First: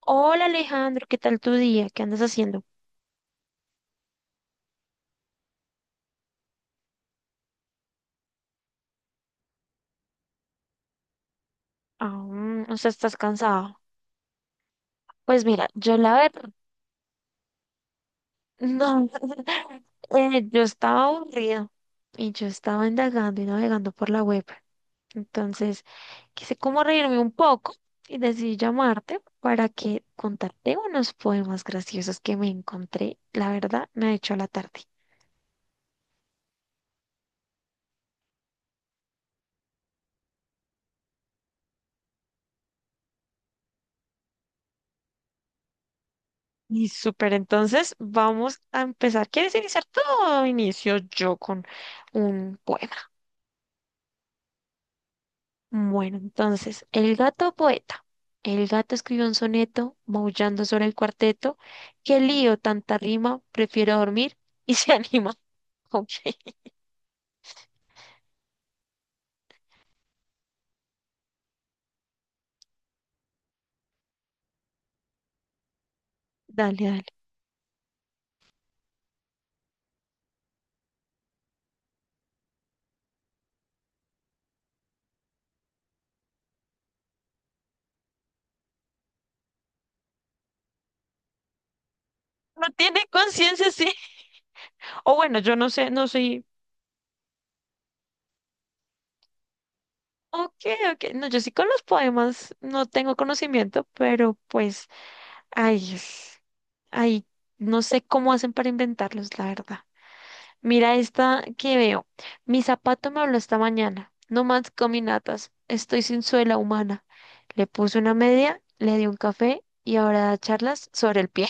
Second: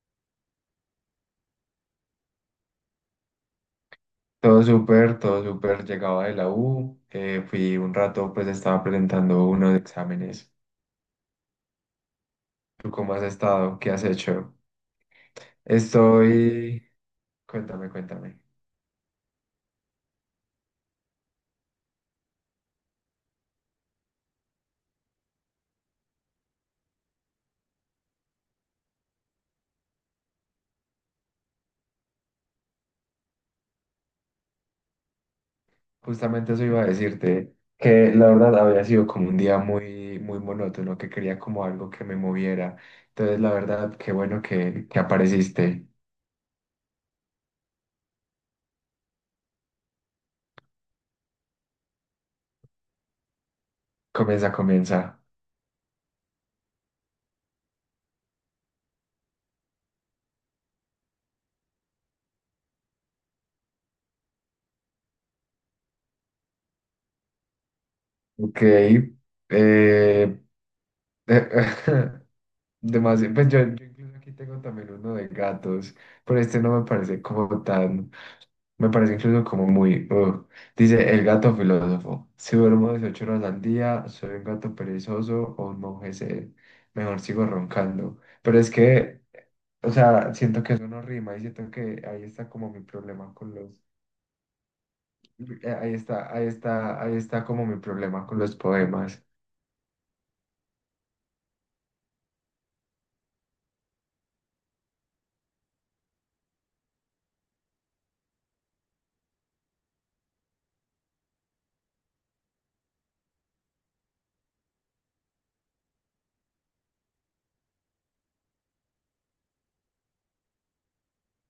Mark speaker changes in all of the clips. Speaker 1: Hola Alejandro, ¿qué tal tu día? ¿Qué andas haciendo?
Speaker 2: Todo súper, todo súper. Llegaba de la U, fui un rato, pues estaba presentando unos exámenes.
Speaker 1: Aún, o sea,
Speaker 2: ¿Tú cómo
Speaker 1: estás
Speaker 2: has
Speaker 1: cansado.
Speaker 2: estado? ¿Qué has hecho?
Speaker 1: Pues mira, yo la verdad,
Speaker 2: Estoy. Cuéntame, cuéntame.
Speaker 1: no, yo estaba aburrido y yo estaba indagando y navegando por la web. Entonces, quise como reírme un poco y decidí llamarte para que contarte unos poemas graciosos que me encontré. La verdad, me ha hecho la tarde.
Speaker 2: Justamente eso iba a decirte, que la verdad había sido como un día muy, muy monótono, que quería como algo que me moviera. Entonces, la verdad, qué bueno que apareciste.
Speaker 1: Y súper, entonces vamos a empezar. ¿Quieres iniciar tú o inicio yo con un poema?
Speaker 2: Comienza, comienza.
Speaker 1: Bueno, entonces, el gato poeta. El gato escribió un soneto maullando sobre el cuarteto. Qué lío, tanta rima, prefiero dormir y se anima. Ok,
Speaker 2: Ok. eh, eh, Demasiado, pues yo incluso aquí tengo también uno de gatos, pero este
Speaker 1: dale,
Speaker 2: no me
Speaker 1: dale.
Speaker 2: parece como tan, me parece incluso como muy. Dice el gato filósofo, si duermo 18 horas al día, ¿soy un gato perezoso o un monje sed? Mejor sigo roncando, pero es que, o sea, siento que eso no rima y siento que ahí está
Speaker 1: No
Speaker 2: como mi
Speaker 1: tiene
Speaker 2: problema con
Speaker 1: conciencia,
Speaker 2: los,
Speaker 1: sí. O bueno, yo no sé,
Speaker 2: ahí
Speaker 1: no
Speaker 2: está,
Speaker 1: soy.
Speaker 2: ahí está, ahí está como mi problema con los poemas.
Speaker 1: Ok, ok. No, yo sí con los poemas no tengo conocimiento, pero pues, ay, es- ay, no sé cómo hacen para inventarlos, la verdad. Mira esta que veo. Mi zapato me habló esta mañana. No más caminatas. Estoy sin suela humana. Le puse una media, le di un café y ahora da charlas sobre el pie.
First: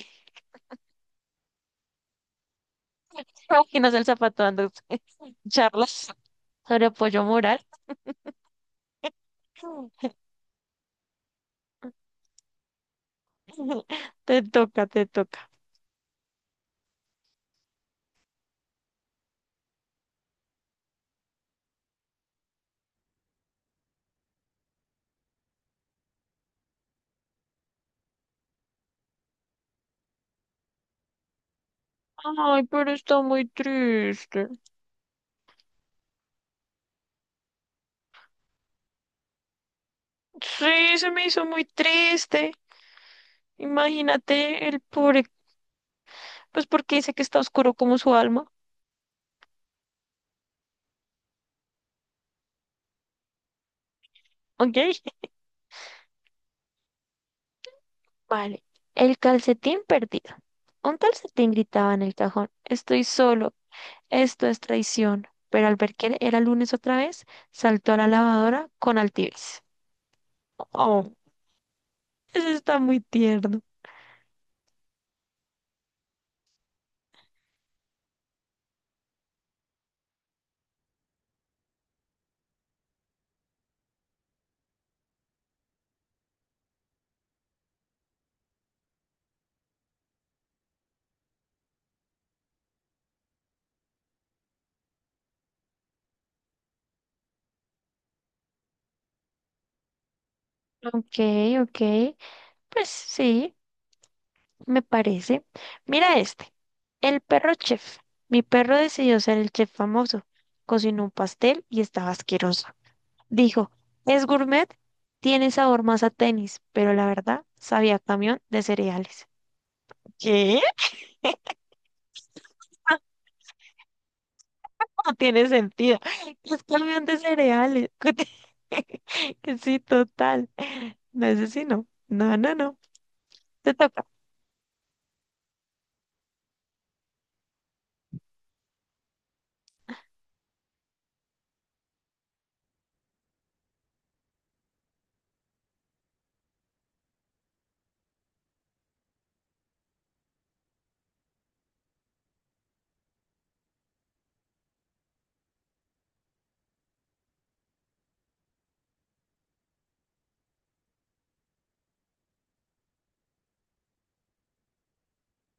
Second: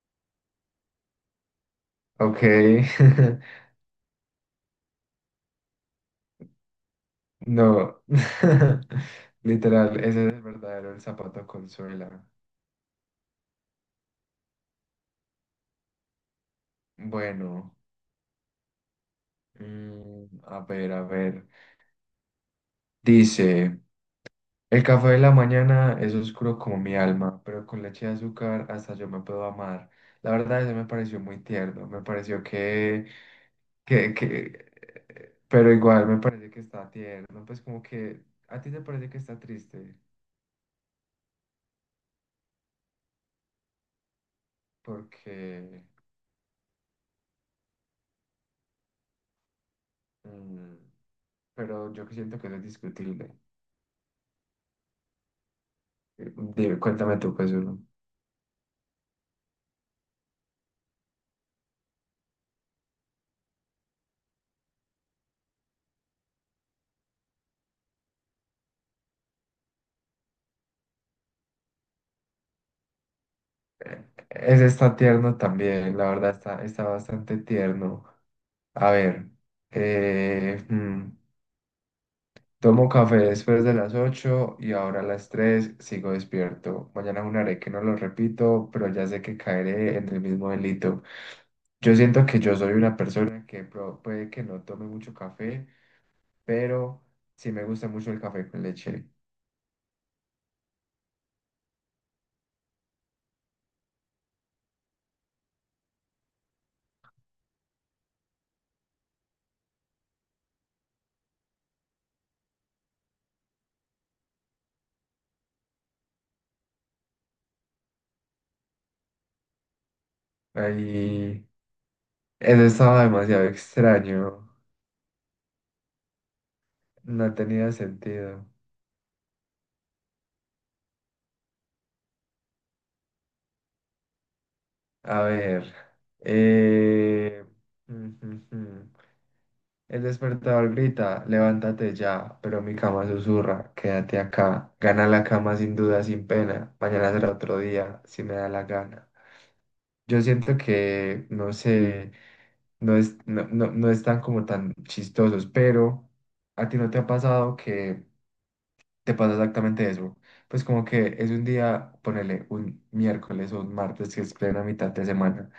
Speaker 2: Ok.
Speaker 1: ¿Te imaginas el zapato dando charlas sobre apoyo moral?
Speaker 2: No, literal, ese es el verdadero el zapato con suela.
Speaker 1: Te toca.
Speaker 2: Bueno, a ver, a ver. Dice, el café de la mañana es oscuro como mi alma, pero con leche de azúcar hasta yo me puedo amar. La verdad, eso me pareció muy tierno, me pareció
Speaker 1: Ay, pero
Speaker 2: que,
Speaker 1: está muy
Speaker 2: que,
Speaker 1: triste.
Speaker 2: que, pero igual me parece que está tierno, pues como que a ti te parece que está triste.
Speaker 1: Sí, se me hizo muy triste. Imagínate el pobre,
Speaker 2: Porque,
Speaker 1: pues porque dice que está oscuro como su alma.
Speaker 2: mm, pero yo que siento que eso es discutible.
Speaker 1: ¿Ok?
Speaker 2: Dime, cuéntame tú, pues uno.
Speaker 1: Vale, el calcetín perdido. Un calcetín gritaba en el cajón, estoy solo, esto es traición. Pero al ver que era lunes otra vez, saltó a la lavadora con altivez. Oh, eso está muy tierno.
Speaker 2: Eh, Ese está tierno también, la verdad está, está bastante tierno. A ver, eh, mm, tomo café después de las 8 y ahora a las 3 sigo despierto. Mañana haré que no lo repito, pero ya sé que caeré en el mismo delito. Yo siento que yo soy una persona que puede que no tome mucho café, pero sí me gusta mucho el café con leche.
Speaker 1: Ok, ok, pues sí, me parece. Mira este, el perro chef. Mi perro decidió ser el chef famoso. Cocinó un pastel y estaba asqueroso. Dijo, es gourmet, tiene sabor más a tenis, pero la verdad sabía a camión de cereales. ¿Qué?
Speaker 2: Ahí, eso estaba demasiado extraño.
Speaker 1: No tiene sentido. ¿Es camión de
Speaker 2: No tenía
Speaker 1: cereales?
Speaker 2: sentido.
Speaker 1: Que sí, total. No sé si no. No, no, no. Te toca.
Speaker 2: A ver. eh, mm, mm, mm. El despertador grita, levántate ya, pero mi cama susurra, quédate acá. Gana la cama sin duda, sin pena. Mañana será otro día, si me da la gana. Yo siento que, no sé, no es, no, no, no están como tan chistosos, pero ¿a ti no te ha pasado que te pasa exactamente eso? Pues como que es un día, ponele un miércoles o un martes que es plena mitad de semana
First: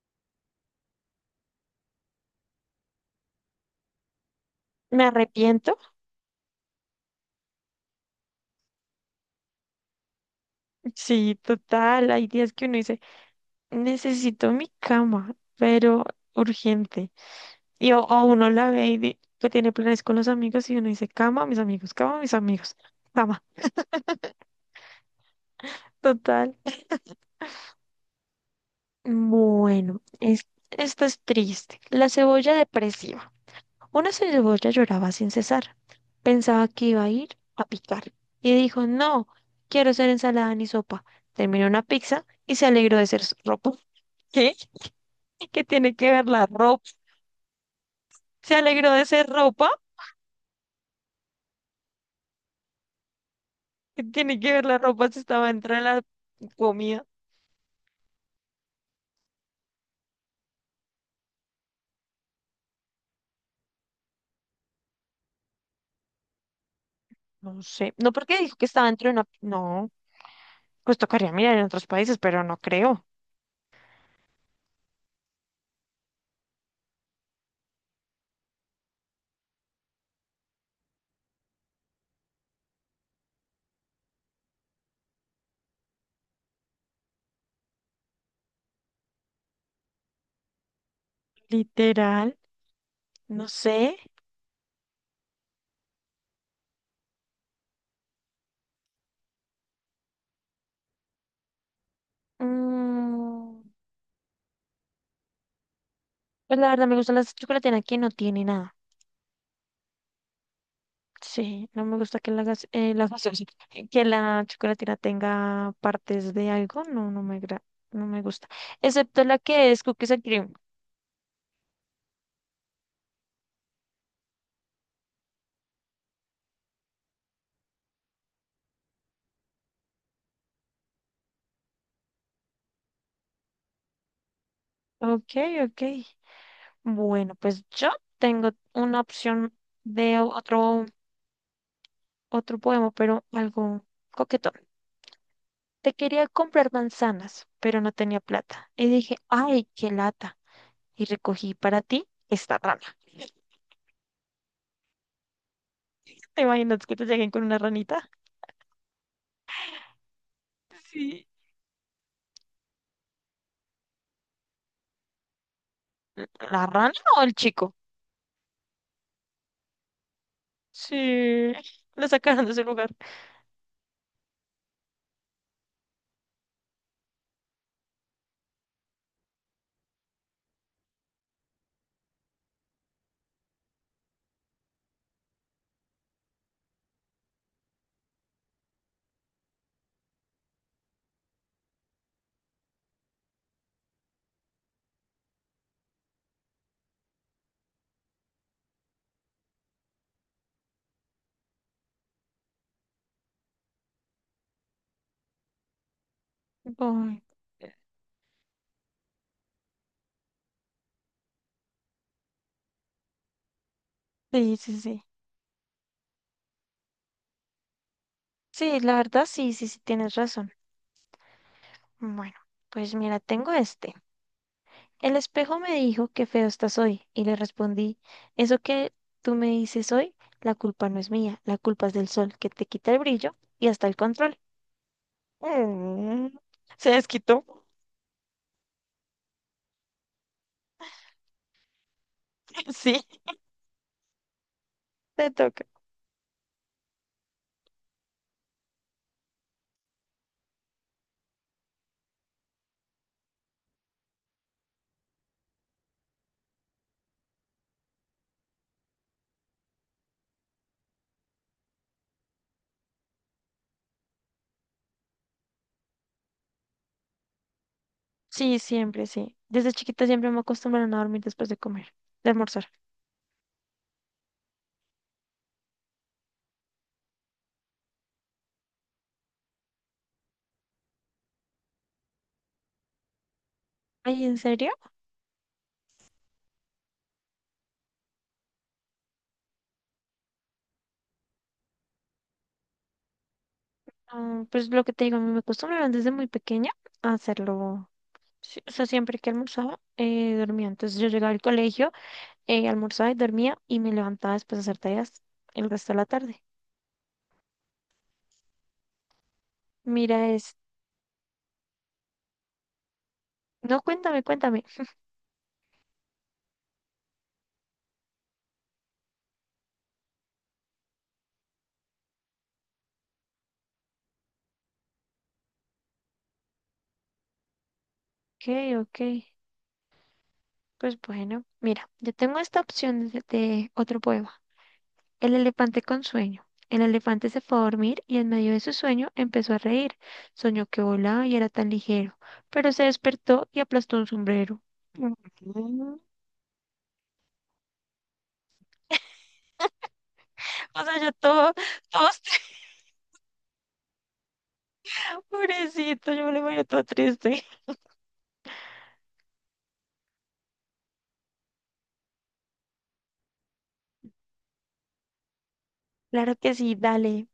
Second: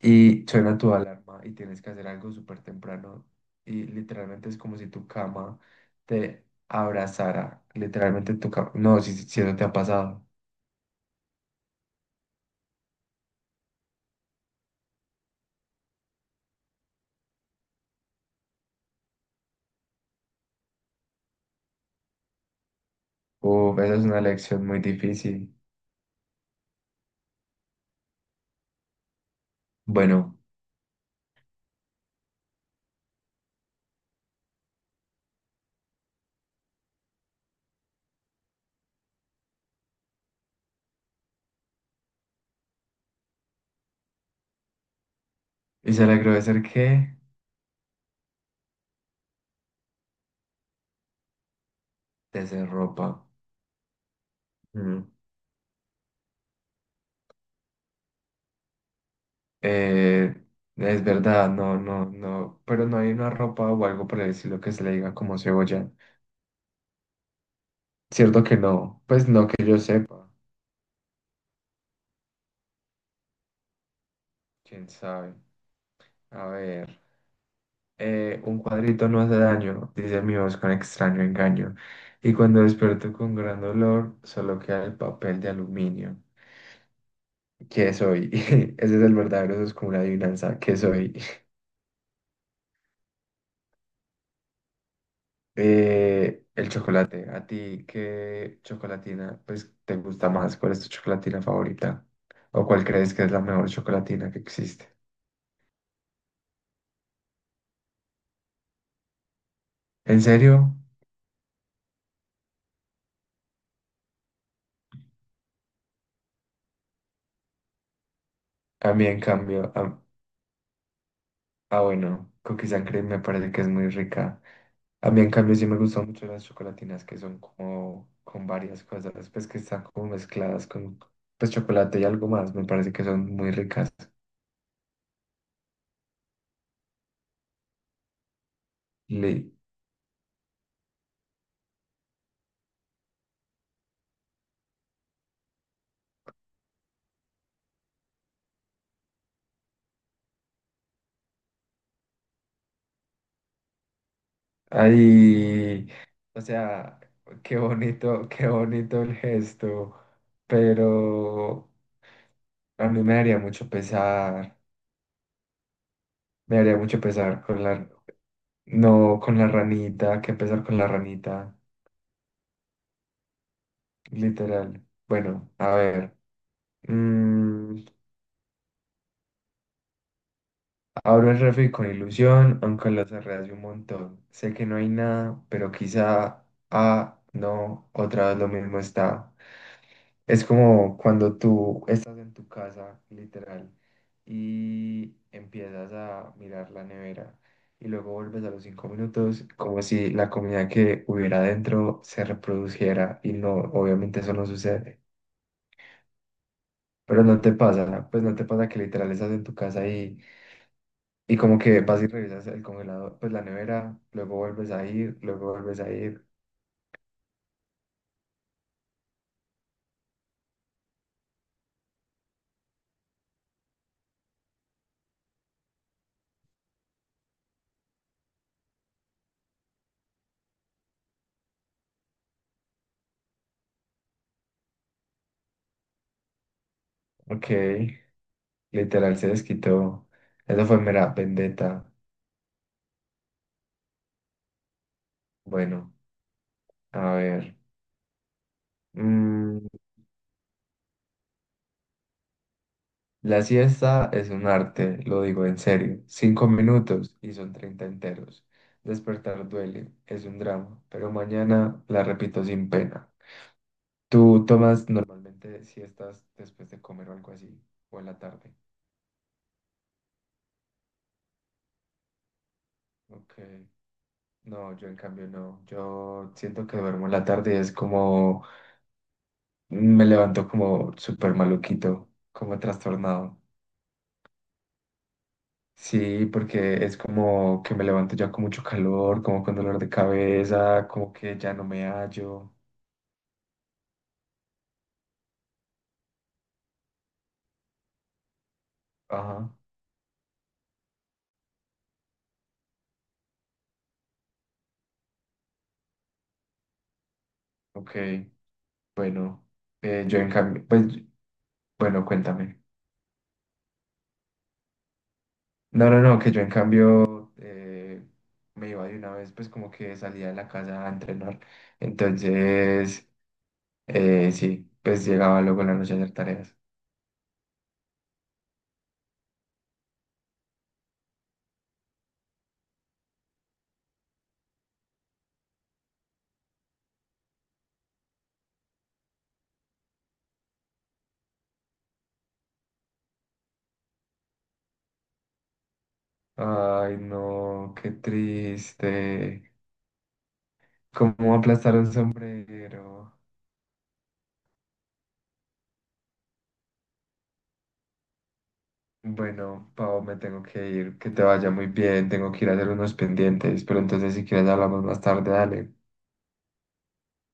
Speaker 2: y suena tu alarma y tienes que hacer algo súper temprano y literalmente es como si
Speaker 1: ¿Me
Speaker 2: tu cama
Speaker 1: arrepiento?
Speaker 2: te abrazara, literalmente tu cama. No, si eso te ha pasado,
Speaker 1: Sí, total. Hay días que uno dice, necesito mi cama, pero urgente. O uno la ve y que tiene planes con los amigos y uno dice, cama, mis amigos, cama, mis amigos, cama.
Speaker 2: uf, esa es una lección muy difícil,
Speaker 1: Total. Bueno,
Speaker 2: bueno,
Speaker 1: esto es triste. La cebolla depresiva. Una cebolla lloraba sin cesar. Pensaba que iba a ir a picar. Y dijo, no, quiero ser ensalada ni sopa. Terminó una pizza y se alegró de ser ropa. ¿Qué? ¿Qué
Speaker 2: y
Speaker 1: tiene
Speaker 2: se
Speaker 1: que ver
Speaker 2: alegró de
Speaker 1: la
Speaker 2: ser
Speaker 1: ropa?
Speaker 2: que
Speaker 1: ¿Se alegró de ser ropa?
Speaker 2: ropa.
Speaker 1: ¿Qué tiene que ver la
Speaker 2: Mm.
Speaker 1: ropa si estaba dentro de la comida?
Speaker 2: Eh, es verdad, no, no, no, pero no hay una ropa o algo por el estilo que se le diga como cebolla,
Speaker 1: No sé. No, porque
Speaker 2: cierto
Speaker 1: dijo
Speaker 2: que
Speaker 1: que estaba
Speaker 2: no,
Speaker 1: dentro de una...
Speaker 2: pues no que yo
Speaker 1: No,
Speaker 2: sepa,
Speaker 1: pues tocaría mirar en otros países, pero no creo.
Speaker 2: quién sabe, a ver. Un cuadrito no hace daño, dice mi voz con extraño engaño. Y cuando desperto con gran dolor, solo queda el papel de aluminio. ¿Qué soy? Ese es el verdadero, eso es como una adivinanza. ¿Qué soy?
Speaker 1: Literal. No sé.
Speaker 2: El chocolate. ¿A ti qué chocolatina pues, te gusta más? ¿Cuál es tu chocolatina favorita? ¿O cuál crees que es la
Speaker 1: Mm,
Speaker 2: mejor chocolatina que existe?
Speaker 1: pues la verdad me gusta la chocolatina que no tiene nada.
Speaker 2: ¿En serio?
Speaker 1: Sí, no me gusta que la que la chocolatina tenga partes de algo. No, no me gusta.
Speaker 2: A mí, en
Speaker 1: Excepto la que
Speaker 2: cambio,
Speaker 1: es cookies and cream.
Speaker 2: ah, bueno, cookie sangre me parece que es muy rica. A mí, en cambio, sí me gustan mucho las chocolatinas que son como con varias cosas, pues que están como mezcladas con pues, chocolate y algo más. Me parece que son muy ricas.
Speaker 1: Ok, ok. Bueno, pues yo tengo una
Speaker 2: Le-
Speaker 1: opción de otro, otro poema, pero algo coquetón. Te quería comprar manzanas, pero no tenía plata. Y dije, ay, qué lata. Y recogí para ti esta rana.
Speaker 2: Ay, o
Speaker 1: ¿Te imaginas que
Speaker 2: sea,
Speaker 1: te lleguen con una ranita?
Speaker 2: qué bonito el gesto,
Speaker 1: Sí.
Speaker 2: pero a mí me daría mucho pesar, me
Speaker 1: ¿La
Speaker 2: daría
Speaker 1: rana
Speaker 2: mucho
Speaker 1: o el
Speaker 2: pesar con
Speaker 1: chico?
Speaker 2: la, no, con la ranita, qué pesar con la
Speaker 1: Sí.
Speaker 2: ranita,
Speaker 1: Lo sacaron de su lugar.
Speaker 2: literal. Bueno, a ver. Mm, abro el refri con ilusión, aunque lo cerré hace un montón. Sé que no hay nada, pero quizá, ah, no, otra vez lo mismo está. Es como cuando tú estás en tu casa, literal, y empiezas a mirar la nevera y luego vuelves a los 5 minutos como si la comida que hubiera dentro se reproduciera y no, obviamente eso no sucede.
Speaker 1: Ay,
Speaker 2: Pero ¿no te pasa, pues no te pasa que literal estás en tu casa y como que vas y revisas el congelador, pues la nevera, luego
Speaker 1: sí,
Speaker 2: vuelves
Speaker 1: sí,
Speaker 2: a
Speaker 1: sí.
Speaker 2: ir, luego vuelves a ir?
Speaker 1: Sí, la verdad, sí, sí, sí, tienes razón. Bueno, pues mira, tengo este. El espejo me dijo que feo estás hoy y le respondí, eso que tú me dices hoy, la culpa no es mía, la culpa es del sol que te quita el brillo y hasta el control. Mm, se desquitó.
Speaker 2: Ok, literal se desquitó. Eso fue mera vendetta.
Speaker 1: Sí, te toca.
Speaker 2: Bueno, a ver. mm, la siesta es un arte, lo digo en serio. Cinco minutos y son 30 enteros. Despertar duele, es un drama, pero mañana la repito sin pena. ¿Tú tomas normalmente siestas después de comer o algo así? ¿O en la tarde?
Speaker 1: Sí, siempre, sí. Desde chiquita siempre me acostumbraron a dormir después de comer, de almorzar.
Speaker 2: Ok. No, yo en cambio no. Yo siento que duermo en la tarde y es como me levanto como súper maluquito, como trastornado.
Speaker 1: Ay, ¿en serio?
Speaker 2: Sí, porque es como que me levanto ya con mucho calor, como con dolor de cabeza, como que ya no me hallo.
Speaker 1: Ah, pues lo que te digo, a mí me acostumbraron desde muy pequeña a hacerlo. Sí, o sea, siempre que
Speaker 2: Ajá,
Speaker 1: almorzaba, dormía. Entonces yo llegaba al colegio, almorzaba y dormía y me levantaba después de hacer tareas el resto de la tarde.
Speaker 2: ok. Bueno, yo
Speaker 1: Mira,
Speaker 2: en
Speaker 1: es...
Speaker 2: cambio, pues, bueno, cuéntame.
Speaker 1: No, cuéntame, cuéntame.
Speaker 2: No, no, no, que yo en cambio me iba de una vez, pues como que salía de la casa a entrenar. Entonces. Sí, pues llegaba luego en la noche a hacer tareas.
Speaker 1: Ok, ok. Pues bueno, mira, yo tengo esta opción de otro poema. El elefante con sueño. El elefante se fue a dormir y en medio de su sueño empezó a reír. Soñó que volaba y era tan ligero, pero se despertó y aplastó un sombrero. Ujú.
Speaker 2: Ay, no, qué triste.
Speaker 1: O sea, yo
Speaker 2: ¿Cómo
Speaker 1: todo,
Speaker 2: aplastar un
Speaker 1: todo,
Speaker 2: sombrero?
Speaker 1: pobrecito, yo me lo imagino todo triste.
Speaker 2: Bueno, Pau, me tengo que ir. Que te vaya muy bien. Tengo que ir a hacer unos pendientes. Pero entonces, si quieres, hablamos más tarde. Dale.
Speaker 1: Claro que sí, dale.